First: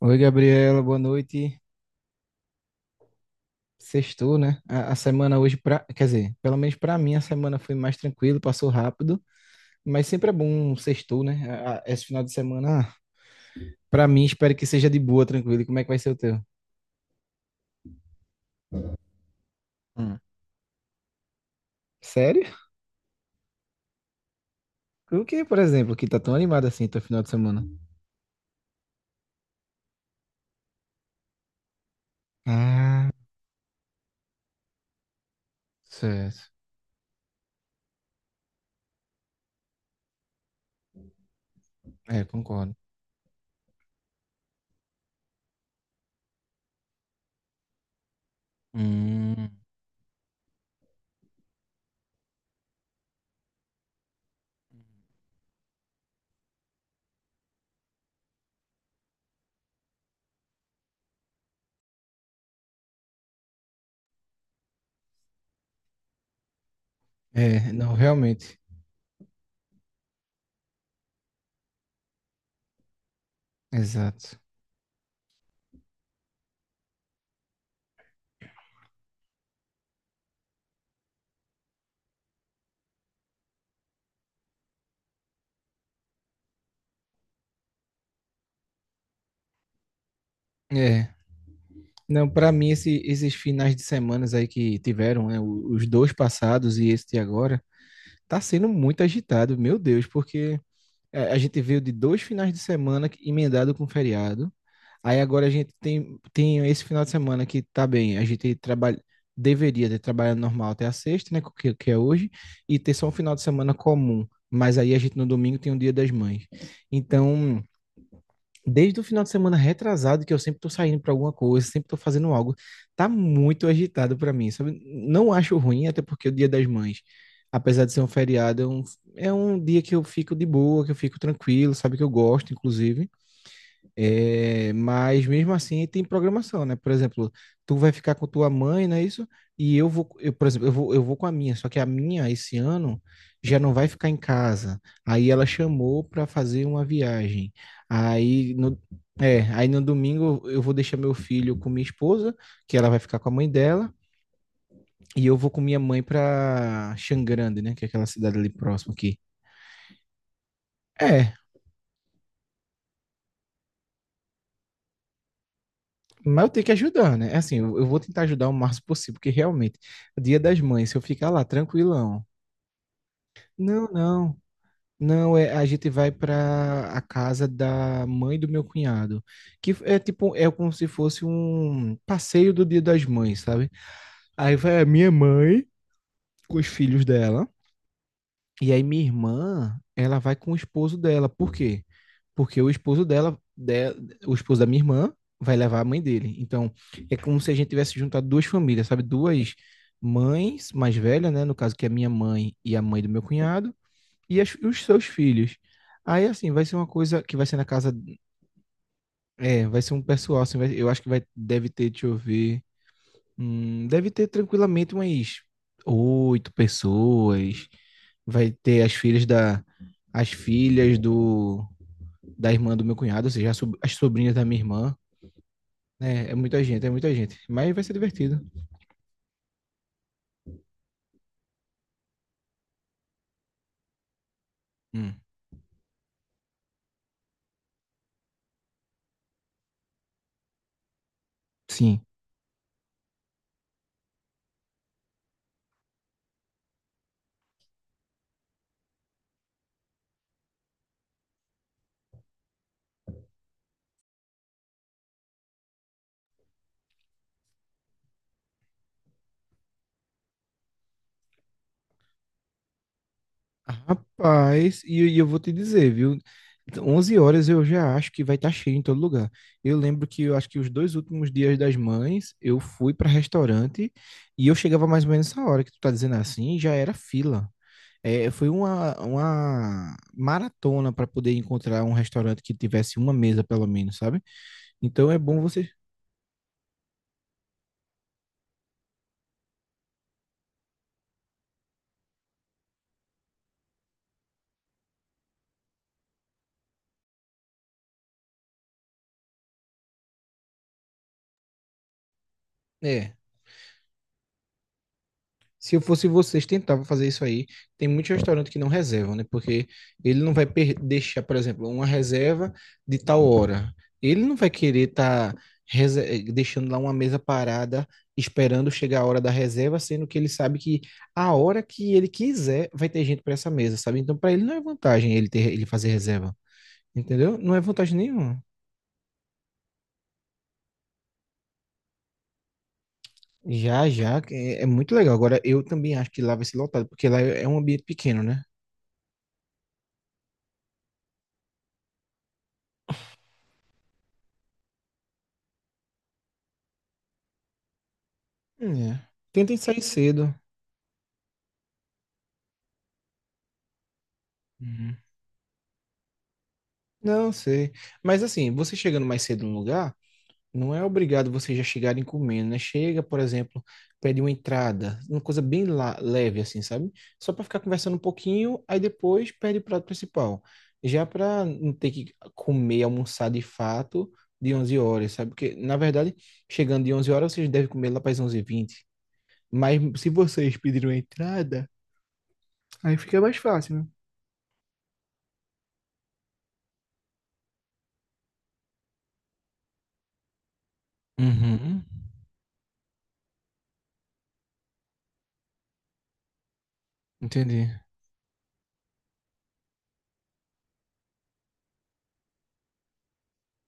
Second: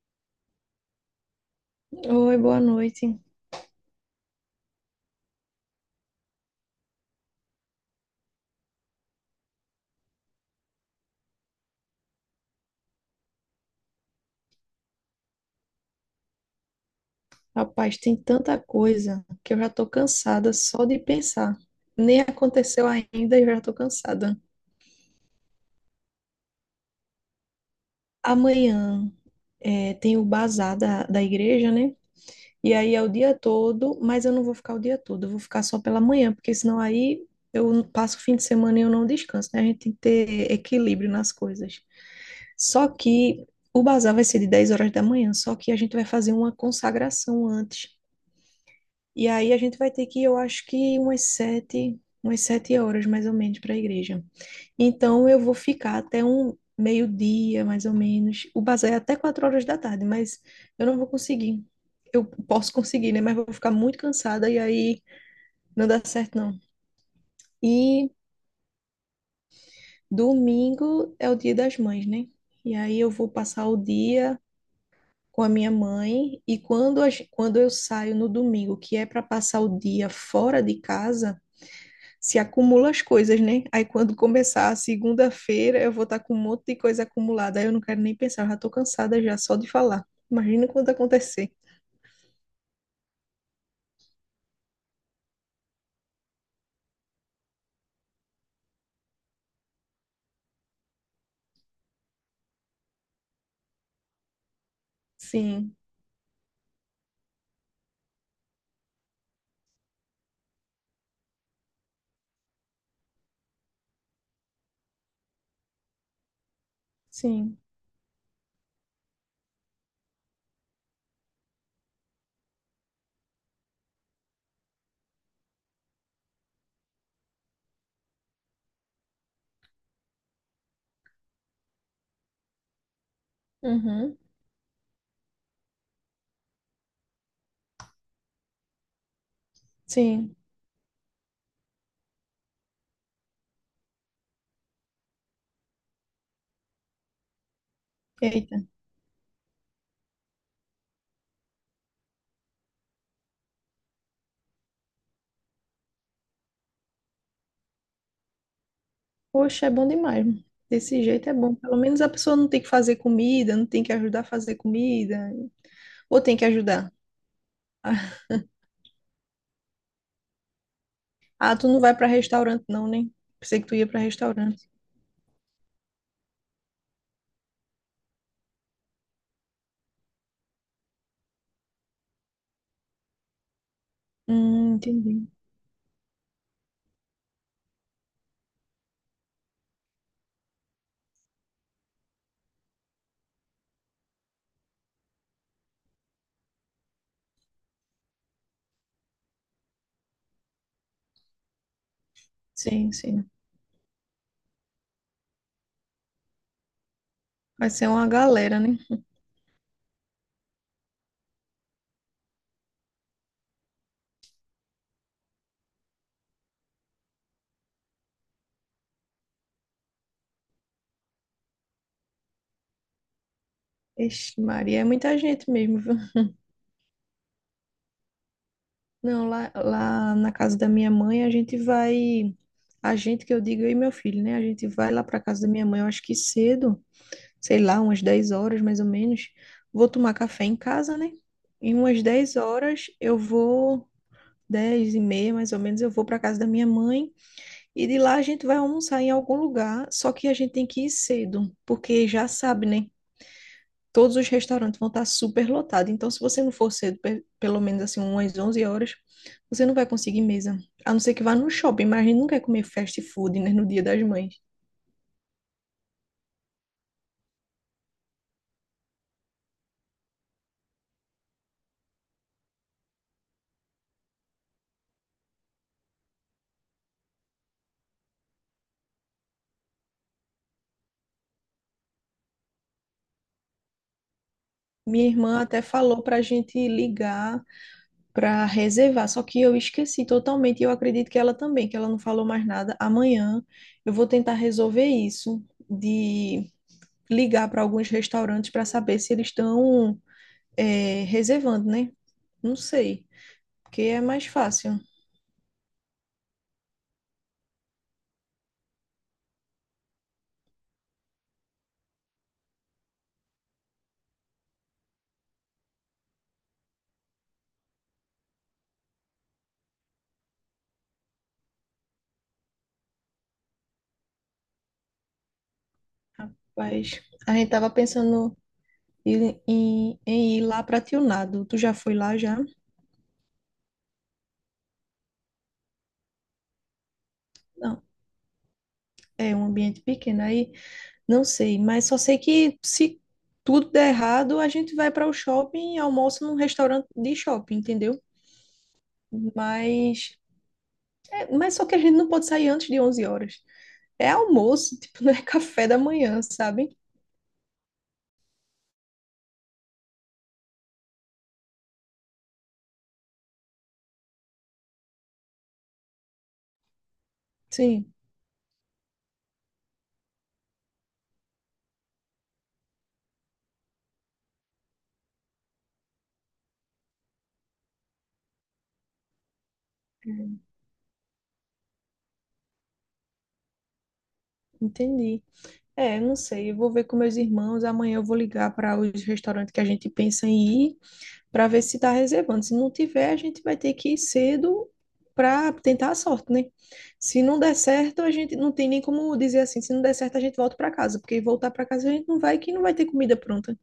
Oi, Gabriela, boa noite. Oi, boa noite. Sextou, né? A semana hoje, pra, quer dizer, pelo menos para mim, a semana foi mais tranquila, passou rápido, mas sempre é bom um sextou, né? Esse final de semana, para mim, espero que seja de boa, tranquilo. E como é que vai ser o teu? Rapaz, tem tanta coisa que eu já tô Hum. cansada só de pensar. Nem Sério? aconteceu ainda e eu já tô cansada. O que, por exemplo, que tá tão animado assim teu final de semana? Amanhã tem o bazar da igreja, né? E aí é o Ah, dia todo, mas eu não vou ficar o dia todo, eu vou ficar só pela manhã, certo. porque senão aí eu passo o fim de semana e eu não descanso, né? A gente tem que ter equilíbrio nas coisas. É, concordo. Só que o bazar vai ser de 10 horas da manhã, só que a gente vai fazer uma consagração antes. E Hum. aí a gente vai ter que ir, eu acho que umas 7 horas mais ou menos para a igreja. Então eu vou ficar até um meio-dia, mais ou menos. O bazar é até 4 horas da tarde, mas eu não vou conseguir. Eu posso conseguir, né? Mas vou ficar muito cansada e aí não dá certo, não. É, não, E realmente. domingo é o dia das mães, né? E aí eu vou passar o Exato. dia com a minha mãe e quando, quando eu saio no domingo, que é para passar o dia fora de casa, se acumula as coisas, né? Aí quando começar a segunda-feira, eu vou estar com um monte de coisa acumulada. Aí eu não quero nem pensar, eu já tô cansada já só de falar. Imagina quando É. acontecer. Não, pra mim, esses finais de semanas aí que tiveram, né? Os dois passados e este agora tá sendo muito agitado, meu Deus, porque a gente veio de dois finais de semana emendado com feriado. Aí agora a gente Sim, tem esse final de semana que tá bem, a gente trabalha, deveria ter trabalhado normal até a sexta, né, que é hoje, e ter só um final de semana comum. Mas aí a gente no domingo tem o Dia das Mães. sim. Então, desde o final de semana retrasado, que eu sempre tô saindo pra alguma coisa, sempre tô fazendo algo, tá muito agitado pra mim, sabe? Não acho ruim, até porque é o Dia das Mães, apesar de ser um feriado, é um dia que eu fico de boa, que eu fico tranquilo, sabe? Que eu gosto, inclusive. Uhum. É, mas mesmo assim tem programação, né? Por exemplo, tu vai ficar com tua mãe, não é isso? E eu vou, eu, Sim. por exemplo, eu vou com a minha, só que a minha esse ano já não vai ficar em casa. Aí ela chamou para fazer uma viagem. Aí Eita. no, aí no domingo eu vou deixar meu filho com minha esposa, que ela vai ficar com a mãe dela, e eu vou com minha mãe para Xangrande, né? Que é aquela cidade ali próxima aqui. Poxa, é bom demais. Desse jeito é É, bom. Pelo menos a pessoa não tem que fazer comida, não tem que ajudar a fazer comida. Ou tem mas que eu tenho que ajudar. ajudar, né? É. Assim, eu vou tentar ajudar o máximo possível, porque realmente, Dia das Mães, se eu ficar lá Ah, tu não vai para tranquilão, restaurante não, né? Pensei que tu ia não, para não, restaurante. não, a gente vai para a casa da mãe do meu cunhado, que é tipo, é como se fosse um passeio do Dia das Mães, sabe? Aí vai a minha Entendi. mãe com os filhos dela. E aí minha irmã, ela vai com o esposo dela. Por quê? Porque o esposo dela, o esposo da minha irmã, vai levar a mãe dele. Então, é como se a gente tivesse juntado duas famílias, sabe? Duas mães mais velhas, né? No caso, que é a minha mãe e a Sim, mãe do meu sim. cunhado, e os seus filhos. Aí, assim, vai ser uma coisa que vai ser na Vai ser casa. uma galera, né? É, vai ser um pessoal, assim, eu acho que vai, deve ter, deixa eu ver. Deve ter tranquilamente umas oito pessoas. Vai ter as filhas da irmã do meu cunhado, ou seja, as sobrinhas Ixi, da minha Maria, é irmã. muita gente mesmo, viu? é, muita gente, é muita gente. Mas vai ser divertido. Não, lá na casa da minha mãe, a gente vai. A gente que eu digo, eu e meu filho, né? A gente vai lá Hum. para casa da minha mãe, eu acho que cedo, sei lá, umas 10 horas mais ou menos. Vou tomar café em casa, né? Em umas Sim. 10 horas eu vou, 10h30 mais ou menos, eu vou para casa da minha mãe. E de lá a gente vai almoçar em algum lugar, só que a gente tem que ir cedo, porque já sabe, né? Todos os restaurantes vão estar super lotados. Então, se você não for cedo, pelo menos assim, umas 11 horas, você não vai conseguir mesa. A não ser que vá no shopping, mas a gente não quer comer fast food, né, no Dia das Mães. Rapaz, e eu vou te dizer, viu? 11 horas eu já acho que vai estar cheio em todo lugar. Eu lembro que eu acho que os dois últimos Dias das Mães, eu fui para restaurante e eu chegava mais ou menos essa hora que tu tá dizendo assim, já era fila. É, foi uma maratona para poder encontrar um restaurante que tivesse uma mesa, pelo menos, sabe? Então Minha é bom irmã até você. falou para gente ligar para reservar, só que eu esqueci totalmente e eu acredito que ela também, que ela não falou mais nada. Amanhã eu vou tentar resolver isso de ligar para alguns restaurantes para saber se eles estão reservando, né? Não sei, É. porque é mais fácil. Se eu fosse vocês, tentava fazer isso aí. Tem muitos restaurantes que não reservam, né? Porque ele não vai deixar, por exemplo, uma reserva de tal hora. Ele não vai querer estar deixando lá uma mesa parada, esperando chegar a hora da reserva, sendo que ele sabe que a hora que ele quiser vai ter gente para essa mesa, sabe? Então, para ele não é vantagem ele ter, ele fazer reserva. Rapaz, a Entendeu? gente Não é tava vantagem pensando nenhuma. em ir lá para Tionado. Tu já foi lá já? Já, já, é, muito legal. Agora, eu também acho que lá vai ser lotado, porque lá é um ambiente Não, pequeno, né? é um ambiente pequeno aí, não sei, mas só sei que se tudo der errado, a gente vai para o shopping e almoça num restaurante de shopping, entendeu? É. Tentem sair Mas, cedo. mas só que a gente não pode sair antes de 11 horas. É almoço, Uhum. tipo, não é café da manhã, sabe? Não sei. Mas assim, você chegando mais cedo no lugar. Não é obrigado vocês já chegarem comendo, né? Chega, por exemplo, pede uma entrada, uma coisa bem leve, assim, sabe? Só para ficar conversando Sim, um pouquinho, aí depois pede o prato principal. Já para não ter que comer, almoçar de fato de 11 horas, sabe? Porque, na verdade, chegando de 11 horas, vocês devem comer lá para as onze h 20. Mas se vocês pediram a entrada, aí fica mais fácil, né? entendi. É, não sei, eu vou ver com meus irmãos. Amanhã eu vou ligar para os restaurantes que a gente pensa em ir, para ver se Uhum, está reservando. Se não tiver, a gente vai ter que ir cedo para tentar a sorte, né? Se não der entendi. certo, a gente não tem nem como dizer assim. Se não der certo, a gente volta para casa, porque voltar para casa a gente não vai, que não vai ter comida pronta.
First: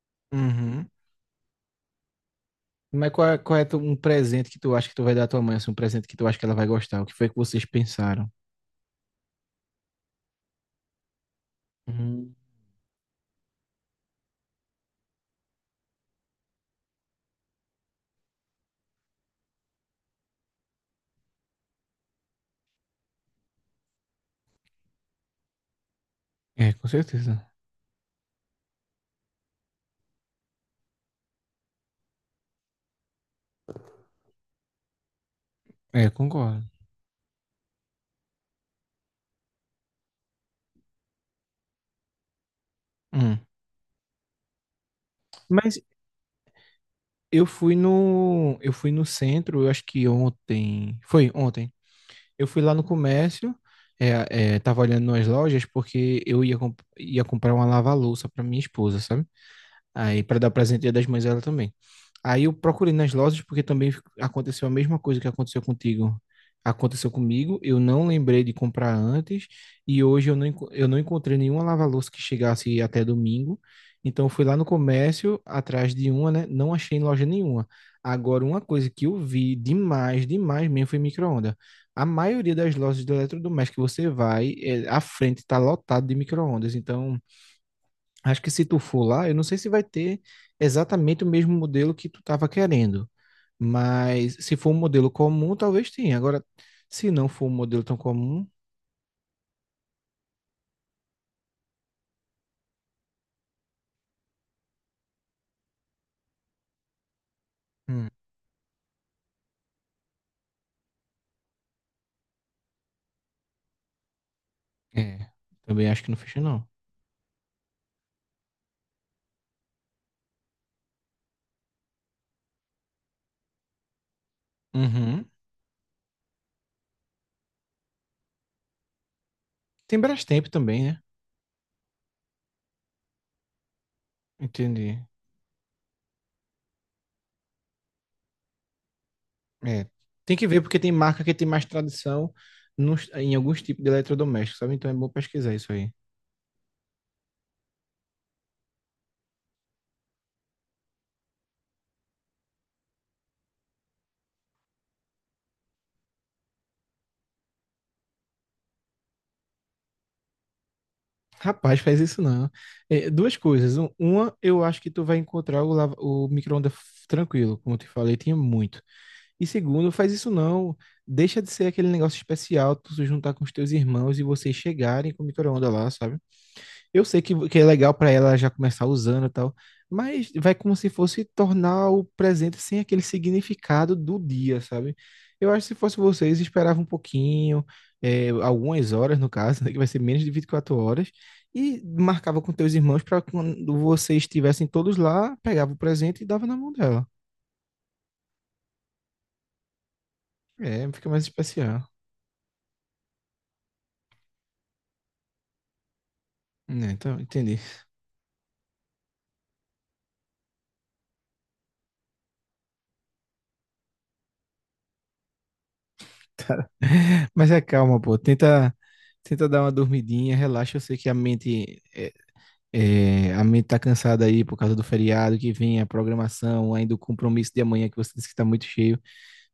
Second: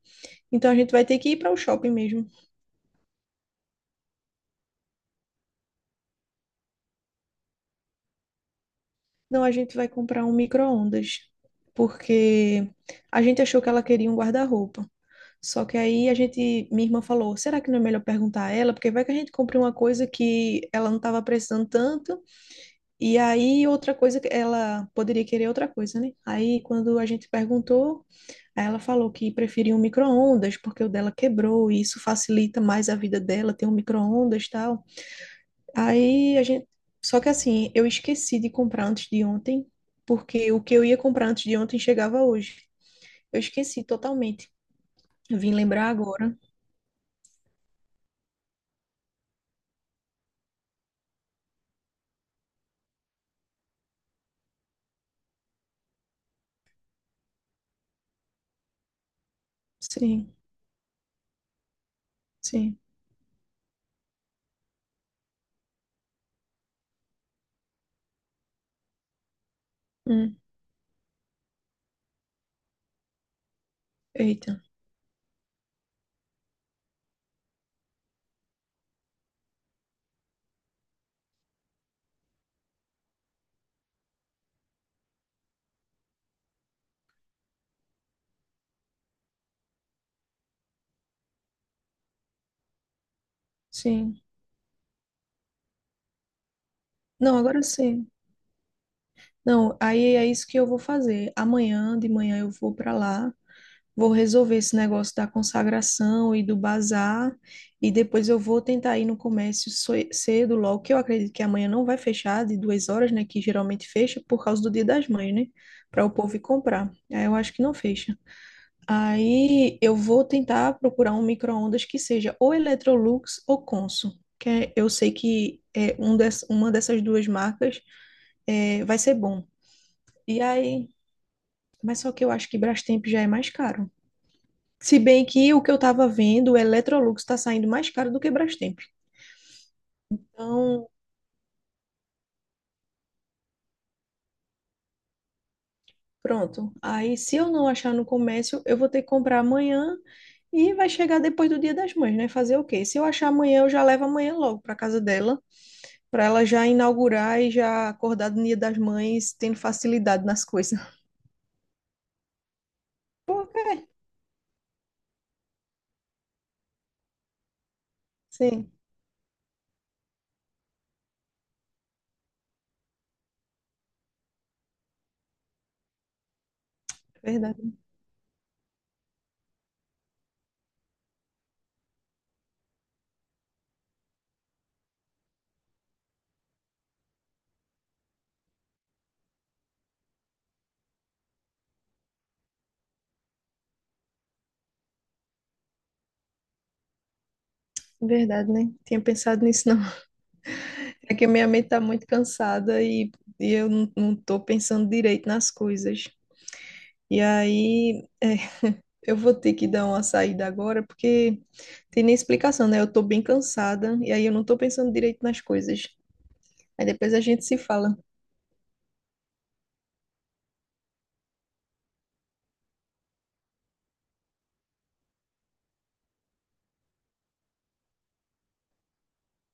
Então a Uhum. gente vai ter que ir para o shopping mesmo. Mas qual é, um presente que tu acha que tu vai dar à tua mãe? Assim, um presente que tu acha que ela vai gostar? O que foi que vocês pensaram? Não, a gente vai comprar um micro-ondas, Hum. porque a gente achou que ela queria um guarda-roupa. Só que aí minha irmã falou, será que não é melhor perguntar a ela? Porque vai que a gente compre uma coisa que ela não estava precisando tanto, e aí outra coisa que ela poderia querer outra coisa, né? Aí É, com quando a gente certeza. perguntou, aí ela falou que preferia um micro-ondas, porque o dela quebrou, e isso facilita mais a vida dela, ter um micro-ondas e tal. É, Aí a concordo. gente. Só que assim, eu esqueci de comprar antes de ontem, porque o que eu ia comprar antes de ontem chegava hoje. Hum. Eu esqueci totalmente. Vim Mas lembrar agora. eu fui no, centro, eu acho que ontem, foi ontem. Eu fui lá no comércio, tava olhando nas lojas porque ia comprar uma lava-louça para minha esposa, sabe? Aí Sim. para dar presente Dia das Mães a ela também. Aí eu Sim. procurei nas lojas porque também aconteceu a mesma coisa que aconteceu contigo. Aconteceu comigo, eu não lembrei de comprar antes e hoje Hum, eu não encontrei nenhuma lava-louça que chegasse até domingo. Então eu fui lá eita, no comércio atrás de uma, né? Não achei em loja nenhuma. Agora, uma coisa que eu vi demais, demais mesmo foi micro-onda. A maioria das lojas de eletrodoméstico que você vai, a frente está lotada de micro-ondas. Então, acho que se tu for lá, eu não sei se vai ter exatamente o mesmo modelo que tu estava querendo, sim. mas se for um modelo comum, talvez tenha. Agora, se não Não, for um agora modelo tão sim. comum, Não, aí é isso que eu vou fazer. Amanhã de manhã eu vou para lá, vou resolver esse negócio da consagração e do bazar, e hum, depois eu vou tentar ir no comércio cedo, logo, que eu acredito que amanhã não vai fechar de 2 horas, né? Que geralmente fecha por causa do Dia das é, Mães, né? também acho Para o que não povo ir fecha não. comprar. Aí eu acho que não fecha. Aí eu vou tentar procurar um micro-ondas que seja ou Electrolux ou Consul, eu sei Uhum. que é uma dessas duas marcas, vai ser bom. Tem E Brastemp também, aí, né? mas só que eu acho que Brastemp já é mais caro. Entendi. Se bem que o que eu tava vendo, o Electrolux está saindo mais caro do que Brastemp. É, tem que ver porque Então, tem marca que tem mais tradição em alguns tipos de eletrodomésticos, sabe? Então é bom pesquisar isso aí. pronto. Aí, se eu não achar no comércio, eu vou ter que comprar amanhã e vai chegar depois do Dia das Mães, né? Fazer o quê? Se eu achar amanhã, eu já levo amanhã logo para casa dela para ela já inaugurar e já acordar do Dia das Mães tendo facilidade nas coisas. Rapaz, faz isso não. É, duas Por quê? coisas. Uma, eu acho que tu vai encontrar o micro-ondas tranquilo, como eu te falei, tinha Sim, muito. E segundo, faz isso não. Deixa de ser aquele negócio especial, tu se juntar com os teus irmãos e vocês chegarem com o micro-ondas lá, sabe? Eu sei que é verdade. legal pra ela já começar usando e tal, mas vai como se fosse tornar o presente sem aquele significado do dia, sabe? Eu acho que se fosse vocês, esperava um pouquinho, algumas horas no caso, né, que vai ser menos de 24 horas, e marcava com teus irmãos pra quando vocês estivessem todos lá, pegava o presente e dava na mão dela. Verdade, né? Tinha pensado nisso, não. É, fica É mais que a minha mente tá especial. muito cansada e eu não tô pensando direito nas coisas. Né, então, E entendi. aí, eu vou ter que dar uma saída agora, porque tem nem explicação, né? Eu tô bem cansada e aí eu não tô pensando direito nas coisas. Aí depois a gente Mas se é fala. calma, pô. Tenta dar uma dormidinha, relaxa. Eu sei que a mente tá cansada aí por causa do feriado que vem, a programação, ainda o compromisso de amanhã que você disse que tá muito cheio.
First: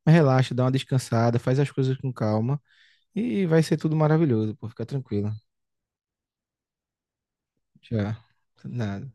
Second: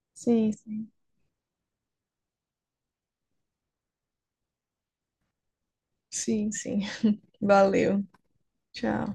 Mas Sim, relaxa, dá uma sim, descansada, faz as coisas com calma e vai ser tudo maravilhoso, pô. Fica tranquila. sim, sim. Valeu. Já, nada. Tchau.